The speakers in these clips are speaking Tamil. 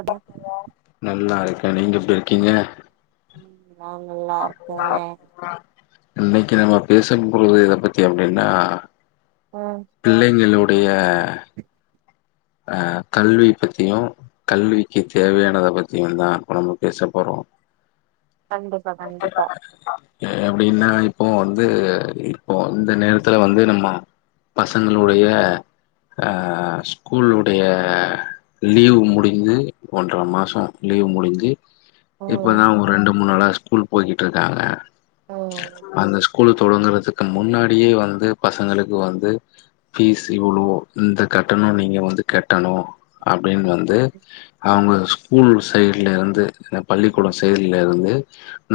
எப்போ நல்லா இருக்கே நீங்க எப்டி இருக்கீங்க நாங்க இன்னிக்கி நம்ம பேச போறது எத பத்தி அப்டினா ம் பிள்ளைங்களுடைய அ கல்வி பத்தியு கல்விக்கு தேவையானதயு பத்தியு தா இப்ப நம்ம பேச போறோ கண்டிப்பா கண்டிப்பா எப்டினா இப்போ வந்து இப்போ இந்த நேரத்துல வந்து நம்ம பசங்களுடைய அ ஸ்கூல்லுடைய லீவு முடிஞ்சி ஒன்ற மாசோ லீவு முடிஞ்சி ம் இப்பதா ஒரு ரெண்டு மூணு நாளா ஸ்கூல் போய்கிட்டு இருக்காங்க ம் அந்த ஸ்கூல் கூலு தொடங்குறதுக்கு முன்னாடியே வந்து பசங்களுக்கு வந்து ஃபீஸ் இவ்ளோ இந்த கட்டணோ நீங்க வந்து கட்டணு அப்டின்னு வந்து அவுங்க ஸ்கூல் சைடுல இருந்து பள்ளிக்கூடோ சைட்ல இருந்து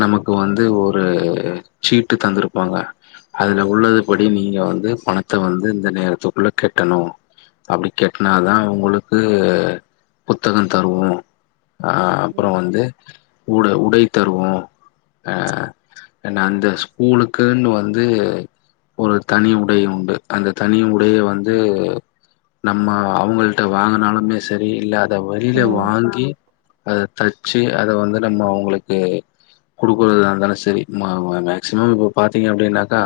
நமக்கு வந்து ஒரு சீட்டு தந்துருப்பாங்க அதுல உள்ளது படி நீங்க வந்து பணத்த வந்து இந்த நேரத்துக்குள்ள கட்டணு அப்டி கட்டுனாாதா உங்குளுக்கு புத்தகோ தருவோ அ அப்றோ ம் வந்து உடு உடை தருவோ அ என்ன அந்த ஸ்கூலுக்குனு வந்து ஒரு தனி உடை உண்டு அந்த தனி உடையை வந்து நம்ம அவுங்ள்ட்ட வாங்குனாலுமே சரி இல்ல இந்த வெள்ள ம் வாங்கி அத தச்சி அத வந்து நம்ம அவுங்ளுக்கு இது குடுக்குறதா இருந்தாலு செரி மேக்சிமம் இப்ப பாத்தீங்க அப்டினாக்கா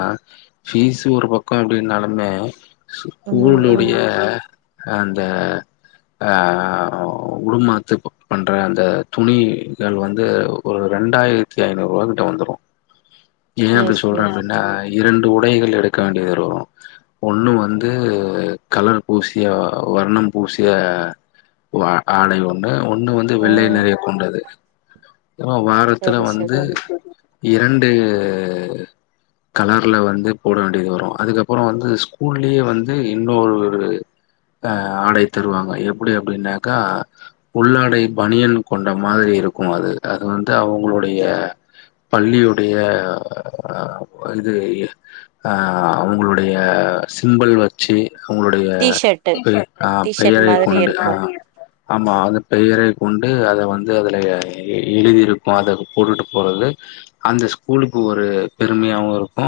ஃபீஸ் ஒரு பக்கோ எப்டினாலுமே ம் ம் ஸ்கூலுடைய அந்த ஆ உடுமாத்து பண்ற அந்த துணிகள் வ‌ந்து ஒரு ரெண்டாயிர்த்தி ஐநூர்வா கிட்ட வந்துரு ஏ சேரி அப்டி சொல்றே சேரி அப்டினா இரண்டு உடைகள் எடுக்க வேண்டியது வரு ஒன்னு வந்து கலர் பூசிய வர்ணம் பூசிய வா ஆடை ஒன்னு ஒன்னு வந்து வெள்ளை ம் நிறைய கொண்டது ஆ வாரத்துல சரி வந்து சரி இரண்டு கலர்ல வந்து போட வேண்டியது வரு அதுக்கப்றோ வந்து ஸ்கூல்லியே வந்து இன்னொரு ஆ ஆடை தருவாங்க எப்டி அப்டின்னாக்கா உள்ளாடை பணியன் கொண்ட மாரி இருக்கு அது அது வந்து அவங்களுடைய பள்ளி உடைய அ இது அ அவுங்களுடைய சிம்பிள் வச்சி ஒங்களுடைய டீ ஷர்ட்டு பெ அ டீ ஷர்ட் பேரை மாதிரி கொண்டு அ இருக்கு ஆமா அது பெயரை கொண்டு அத வந்து அதுல எ எழுதிருப்பா அத போட்டுட்டு போறது அந்த ஸ்கூலுக்கு ஒரு பெருமையாவு இருக்கு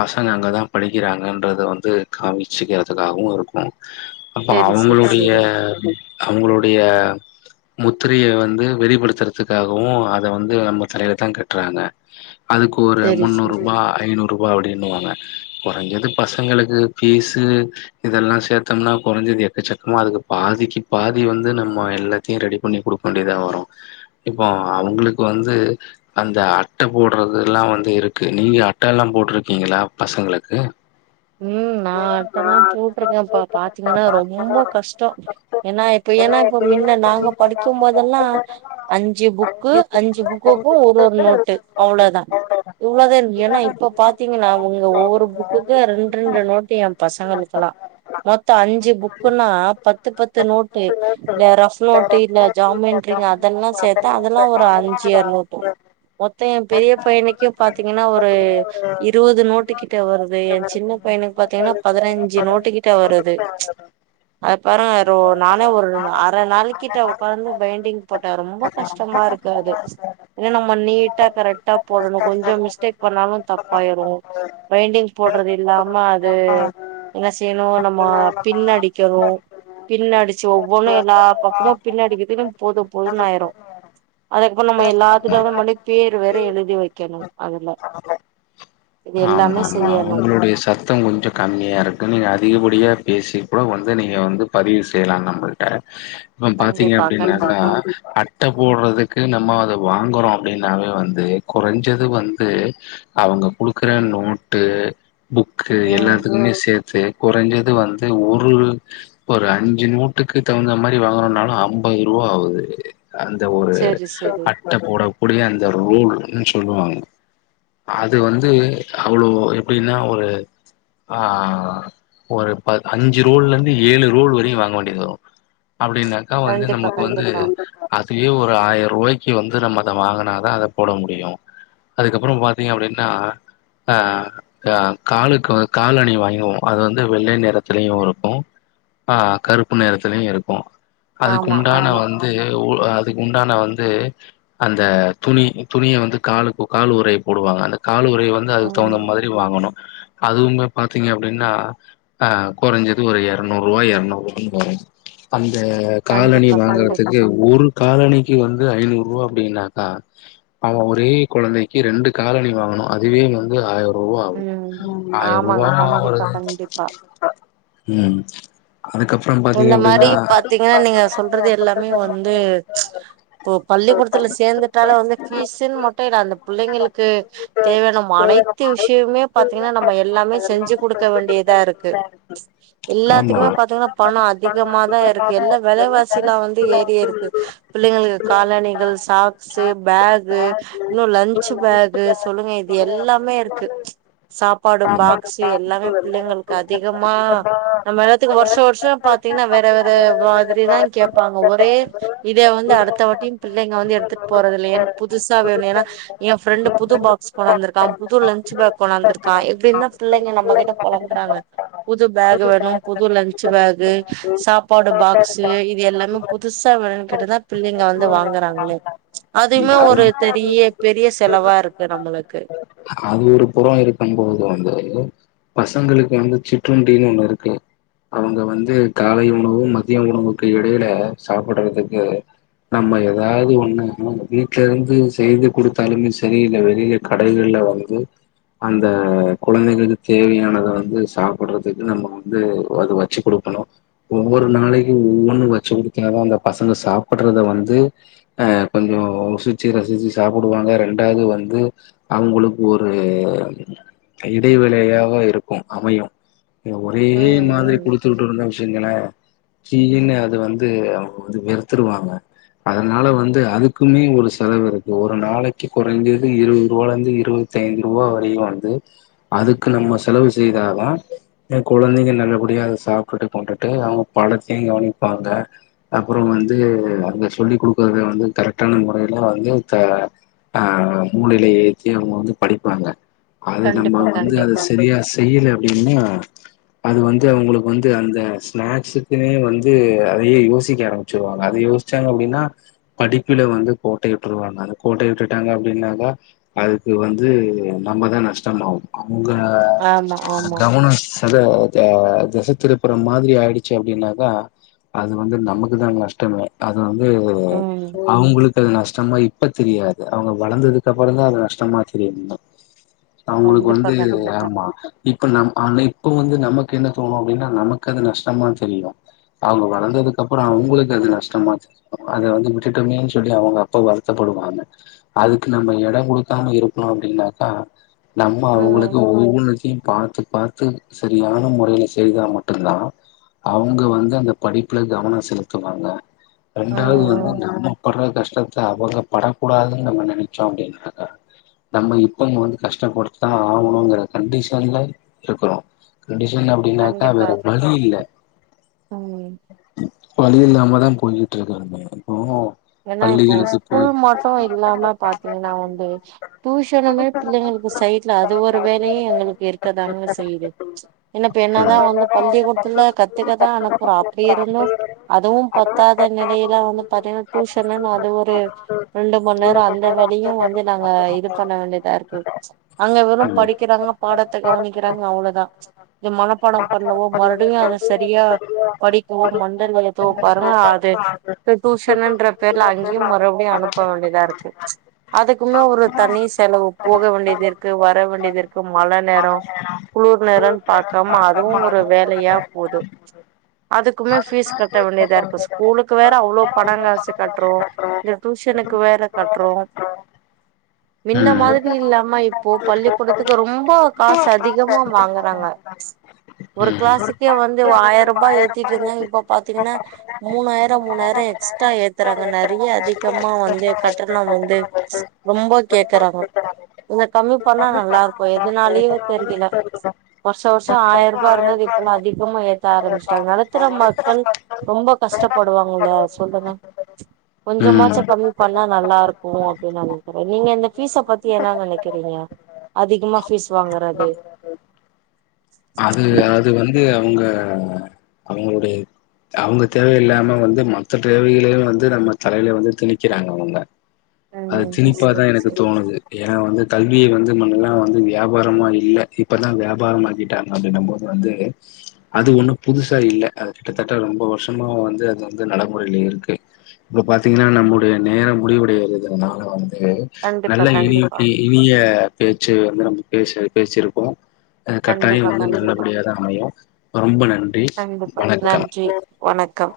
பசங்க அங்கதா படிக்கிறாங்கன்றத வந்து காமிச்சுக்கறதுக்காகவு இருக்கு அப்ப சேரி சேரி அவுங்களுடைய சேரி அவுங்களுடைய முத்திரைய வந்து வெளிப்படுத்துறத் துக்காகவு அத வந்து நம்ம தலைலதா கட்றாங்க அதுக்கு ஒரு சேரி சேரி முன்னூருவா ஐநூர் ரூபா அப்டின்னுவாங்க கொறஞ்சது பசங்களுக்கு ஃபீஸு இதெல்லா சேத்தம்னா கொறஞ்சது எக்கச்சக்கமா அதுக்கு பாதிக்கு பாதி வந்து நம்ம எல்லாத்தையு ரெடி பண்ணி குடுக் வேண்டியதா வரு இப்ப அவுங்களுக்கு வந்து அந்த அட்ட போட்றதுல்லா வந்து இருக்கு நீங்க அட்ட எல்லா போட்ருக்கீங்ளா பசங்களுக்கு ம் நா அட்டல்லா போட்டிருக்கப்பா பாத்தீங்கன்னா ரொம்ப கஷ்டோ ஏன்னா இப்ப ஏன்னா இப்ப மின்ன நாங்க படிச்ச போதெல்லா அஞ்சு புக்கு அஞ்சு புக்குக்கு ஒரு ஒரு நோட்டு அவ்ளோதா இவ்ளோதா இருந் ஏன்னா இப்ப பாத்தீங்கன்னா உங்க ஒவ்வொரு புக்குக்கு ரெண் ரெண்டு நோட்டு எ பசங்களுக்கலா மொத்தோ அஞ்சு புக்குன்னா பத்து பத்து நோட்டு இந்த ரஃப் நோட்டு இந்த ஜாமெண்டரிங்க அதெல்லா சேத்தா அதெல்லா ஒரு அஞ்சுயர் நோட்டு மொத்தோ எ பெரிய பையனுக்கே பாத்தீங்கன்னா ஒரு இருவது நோட்டு கிட்ட வருது சின்ன பையனுக் பாத்தீங்கன்னா பதினஞ்சு நோட்டு கிட்ட வருது அதுப்பாருங்க ஒரு நானே ஒரு அர நாளுகிட்ட உக்காந்து பைண்டிங் போட்ட ரொம்ப கஷ்டமாருக்கு அது ஏன நம்ம நீட்டா கரெக்டா போடணு கொஞ்சோ மிஸ்டேக் பண்ணாலு தப்பாயிரு பைண்டிங் போ [unintelligible] ஆமா அது என்ன செய்ணு நம்ம பின்னடிக்கணு பின்னடிச்சு ஒவ்வொன்னு எல்லா பக்கமு பின்ன அடிக்கதுக்குன் போது போதுன்னாயிரு அதுக்கப்ப நம்ம எல்லாத்துலமந்து பேரு வேற எழுதி வைக்கணு அதுல இதெல்லாமே செய்யணு சத்தோ கொஞ்சோ கம்மியாருக்கு நீங்க அதிகபடியாக பேசிப்ப வந்து நீங்க வந்து பதிவு செய்யலா நம்மள்ட்ட இப்ப பாத்தீங்க கண்டிப்பா அப்டின்னாக கண்டிப்பா அட் அட்ட போட்றதுக்கு நம்ம அத வாங்கறோ அப்டின்னாவே வந்து கொறஞ்சது வந்து அவுங்க குடுக்கற நோட்டு புக்கு ம் எல்லாத்துக்குமே சேத் சேரி குறஞ்சது வந்து ஒரு ஒரு அஞ்சு நோட்டுக்கு தகுந்த மாதரி வாங்கரோனாலு அம்பது ரூவா ஆவுது அந்த ஒரு செரி செரி அட்ட போடக்கூடிய அந்த ரோல்ன் சொல்லுவாங்க அது வந்து அவ்ளோ எப்டின்னா ஒரு ஆ ஒரு ப அஞ்சு ரோல்லந்து ஏழு ரோல் வரையு வாங்க வேண்டிது வரு அப்பிடின்னா தா வந்து கண்டிப்பா நமக்கு வந்து கண்டிப்பா அதுவே ஒரு ஆயர்ருவாய்க்கு வந்து நம்ம அத வாங்கனாதா அத போட முடியு அதுக்கப்பறோ பாத்தீங்க அப்பிடின்னா அ அ காலுக்கு வ காலணி வாங்கிவோ அது வந்து வெள்ளை நிறத்திலயு இருக்கு ஆ கருப்பு நிறத்திலயு இருக்கு அதுக்கு ஆமா உண்டான ஆமா வந்து உ அ அதுக்கு உண்டான வந்து அந்த துணி துணிய வந்து காலு காலுரைய போடுவாங்க அந்த காலுரைய வந் ம் அதுக்குதகுந்த மாரி வாங்கணு அதுவுமே பாத்தீங்க அப்டின்னா அ கொறஞ்சது ஒரு எர்நூர்வா எர்நூர்வான் வரு அந்த காலனி கண்டிப்பா கண்டிப்பா வாங்கறதுக்கு ஒரு காலணிக்கு வந்து ஐநூர்ரூவா அப்டின்னாக்கா அவ ஒரே கொழந்தைக்கு ரெண்டு காலனி வாங்கனு அதுவே வந்து ஆயர்ருவா ஆகு ம் ஆயர் ஆமாங்க ரூவா ஒரு கண்டிப்பா கண்டிப்பா ம் அதுக்கப்றோ இந்த மாரி பாத்தீங்கன்னா நீங்க சொல்றது எல்லாமே வந்து இப்போ பள்ளிக்கூடத்துல சேந்துட்டாலே வந்து ஃபீஸ்ன்னு மட்டு இல்ல அந்த பிள்ளைங்களுக்கு தேவையானம் அனைத்து விஷயம்மே பாத்திங்கனா நம்ம எல்லாமே செஞ்சு குடுக்க வேண்டியதா இருக்கு ஆமா எல்லாத்துக்குமே பாத்திங்கனா பணம் அதிகமாதான் இருக்கு எல்ல வெலைவாசி லாம் வந்து ஏறி இருக்கு பிள்ளைங்களுக்கு காலணிகள் சாக்ஸு பேகு இன்னும் லன்ச்சு பேக்கு சொல்லுங்க இது எல்லாமே இருக்கு சாப் பாடு பாக்ஸு எல்லாமே பிள்ளைங்களுக்கு அதிகமா நம்ம என்னாத்துக்கு வருஷோ வர்ஷ் பாத்தீங்னா வேற வேற வாதிரிதா கேட்பாங்க ஒரே இத வந்து அடுத்த வாட்டியும் பிள்ளைங்க வந்து எடுத்துட்டு அது போறதில்லலயா எனக்கு பு புதுசா வேணும் ஏன்னா என் ஃப்ரெண்டண்டு புது பாக்ஸ் கொண்டாந்திருக்க புது லன்ச் பேக் கொனாந்துருக்கா இப்டின்தா பிள்ளைங்க நம்மகிட்ட பொலம்புறாங்க புது பேகு வேணும் புது லன்ச்சு பேகு சாப்பாடு பாக்ஸு இது எல்லாமே புதுசா வேனுன்கிட்டுதான் பிள்ளைங்க அழுது வாங்குறாங்களே அதிவ்மே ஒரு தெரிய்ய பெரிய செலவா இருக்கு நம்மளுக்கு அது ஒருக் புறம் இருக்கும் போது வந்து பசங்களுக்கு வந்து சிற்றுண்டின்னு ஒண்ணு இருக்கு அவங்க வந்து காலை உணவு மதிய உணவுக்கு இடையில சாப்புட்றதுக்கு நம்ம எதாவது ஒண்ணு வீட்ல இருந்து செய்து குடுத்தாலுமே சரி இல்ல வெளியில கடைலள்ல வந்து அந்த குழந்தைகளுக் தேவையானத வந்து சாப்புட்றதுக்கு நம்ம வந்து அது வச்சி குடுக்கணு ஒவ்வொரு நாளைக்கும் ஒவ்வொன்னும் வச்சு குடுத்தாதான் அந்த பசங்க சாப்பிடுறத வந்து ஆ கொஞ்சம் ருசுச்சி ரசிச்சு சாப்பிடுவாங்க ரெண்டாவது வந்து அவங்களுக்கு ஒரு இடைவேளையாவு இருக்கும் அமையும் இங்க ஒரே ம் மாதிரி ம் குடுத்துட்ருந்த வச்சிக்குங்களே சீன்னு அத வந்து அவங்க வந்து வெறுத்துருவாங்க அதனால வந்து அதுக்குமே ஒரு செலவு இருக்கு ஒரு நாளைக்கு குறைஞ்சது இருவருவாலருந்து இருவது த்தி ஐநூருபா ரூபா வரையும் வந்து அதுக்கு நம்ம செலவு செய்தாதான் ஏ குழந்தைங்க நல்லபடியா அதை சாப்பிட்டுட்டு கொண்டுட்டு அவங்க படத்தையும் கவனிப்பாங்க அப்பறம் வந்து அங்க சொல்லி் குடுக்குறத வந்து கரெக்டான முறையில வந்து த ஆ மூலையிலை ஏக்கி அவங்க வந்து படிப்பாங்க அது நம்ம கண்டிப்பா வந்து அது கண்டிப்பா சரியா செய்யல அப்டின்னா அது வந்து அவங்களுக்கு வந்து அந்த ஸ்நாக்ஸுக்குன்னே வந்து அதையே யோசிக்க ஆரம்பிச்சருவாங்க அத யோ டிச்சாங்க அப்டின்னா படிப்புல வந்து கோட்டை விட்டுருவாங்க அது கோட்டை விட்டுட்டாங்க அப்டின்னாக்கா அதுக்கு வந்து நம்மதான் நஷ்டமாகும் அவங்க ஆமா ஆமா கவனம் அத த திசை திருப்புற மாதிரி ஆயிடுச்சு அப்டின்னாக்கா அது வந்து நமக்குதா நஷ்டமே அது வந்து ம் அவங்களுக்கு அது நஷ் கஷ்டமா இப்ப தெரியாது அவங்க வளர்ந்ததுக்கு அப்புறம் தான் அது நஷ்டமா தெரியும் அவங்களுக்கு கண்டிப்பா வந்து கண்டிப்பா ஆமா இப்ப நம் ஆன இப்ப வந்து நமக்கு என்ன தோணும் அப்டின்னா நமக்கு அது நஷ்டமா தெரியும் அவ்ளோ தான் வந்ததுக்கு அப்பறம் உங்களுக்கு அது நஷ்டமா அத வந்து விட்டுட்டம்மேன் சொல்லி அவங்க அப்ப வருத்தப்படுவாங்க அதுக்கு நம்ம எடம் குடுக்காம இருக்கணும் அப்டின்னாக்கா நம்ம ம் ம் அவங்களுக்கு ஒவ்வொன்னுத்தையு பாத்து பார்த்து சரியான முறையில செய்தா மட்டும்தான் அவங்க வந்து அந்த படிப்ல கவனொ செலுத்துவாங்க ரெண்டாவது வந்து ம் நம்ம பட்ற கஷ்டத் அவங்க படக்கூடாதுன்னு நம்ம நினைச்சோம் அப்டின்னாக்க நம்ம இப்பங்க வந்து கஷ்டப்பட்டு தா ஆகணுங்கிற கண்டிஷன்ல இருக்குறோ. கண்டிஷன் அப்டின்னாக்கா கண்டிப்பா வேற வழி இல்ல. ம் வழியில்லாம தா குலுங்கிட்டு இருக்கானுங்க இப்போ ஏனா இப்போ பள்ளிகளுக்கு ஸ்கூல் போய் மட்டு இல்லாம பாத்தீங்கன்னா வந்து டியூஷனுமே பிள்ளைங்களுக்கு சைட்ல அது ஒரு வேலையு அங்களுக்கு இருக்கதாங்க செய்யது என்ன இப்ப என்னதா வந்து பள்ளிகூடத்துல கத்துக்கதா அனுப்புறோ அப்டி இருந்து. அதுவு பத்தாத நெலேல வந்து பாத்தீங்கன்னா டியூஷன்ன்னு அது ஒரு. ரெண்டு மண் நேரோ அந்த வலியு வந்து நாங்க இது பண்ண வேண்டியதா இருக்கு. அங்க வெறு படிக்கிறாங்க, பாடத்த கவனிக்கிறாங்க அவ்ளோதா இத மனப்பாடோ பண்ணலவோ மறுபடியு அத சரியா படி ஓ மண்டல்வயதோ பரல ஆது ததுஷ் பெருநான்ற பேருல அங்கேயு மறுபடியு அனுப்ப வேண்டியதா இருக்கு அதுக்குமே ஒரு தனி செலவு.. போக வேண்டியது இருக்கு வர வேண்டியது இருக்கு மழ நேரோ. குளிர் நேரன்னு பாக்கமா அதுவு ஒரு வேலையா போது. அதுக்குமே ஃபீஸ் கட்ட வேண்டியதா இருக்கு ஸ்கூலுக்கு வேற அவ்ளோ படங்காசு கட்றோ இதுல டியூஷனுக்கு வேற கட்றோ மின்ன ம் மாதிரி இல்லாமா இப்போ பள்ளிக்கூடத்துக்கு ரொம்போ காசு அதிகமா வாங்க தாங்க ஒரு கிளாஸுக்கே வந்து ஆயிரரூபா ஏத்திட்டு இருந்த இப்ப பாத்தீங்கன்னா மூணாயிரோ மூணாயிரோ எட் எக்ஸ்ட்ரா ஏத்துறாங்க நெறைய அதிகமா வந்து கட்டணோ வந்து ரொம்போ கேக்குறாங்க இங்க கம்மி பண்ணா நல்லா இருக்கு. எதுனாலயோ தெரியல. வருஷோ வருஷோ ஆயிர ரூபா இருந்தது. இப்போல்லா அதிகமா ஏத்த ஆரம்பிச்சுட்டாங்க நடுத்தர மக்கள் ரொம்ப கஷ்டப்படுவாங்கள சொல்லுங்க. ம் கொஞ்சமாச்சு கம்மி பண்ணா நல்லா இருக்கு அப்டின்னு நா நினைக்கிற நீங்க இந்த பீஸ்ச பத்தி என்ன நனைக் தெரிலயா அதிகமா பீஸ் வாங்கறது அது அது வந்து அவுங்க அவுங்களுடைய, அவுங்க தேவயில்லாம வந்து மத்த தேவைகளையு வந்து நம்ம தலைலே வந்து திணிக்கிறாங்க அவுங்க அது ம் திணிப்பாதா செரி எனக்கு செரி தோணுது. ஏனா வந்து கல்விய வந்து முண்ணல்லா வந்து வியாபாரமா இல்ல. இப்பதா வியாபாரமா ஆக்கிட்டாங் அப்டினபோது வந்து. அது ஒண்ணு புதுசா இல்ல, அது கிட்டத்தட்ட ரொம்ப வருஷமா வந்து அது வந்து நடமுறைல இருக்கு. இப்போ பாத்தீங்கன்னா நம்முடைய நேரம் முடிவுடையறதுனால வந்து கண்டிப்பா நல்ல கண்டிப்பா இருகிக்கி, இனிய பேச்சு வந்து, நம்ம பேச பேசிருக்கோ அ டைம் கண்டிப்பா வந்து கண்டிப்பா நல்லபடியா தா அமையு ரொம்ப நன்றி! கண்டிப்பா வணக்கம் நன்றி வணக்கம்.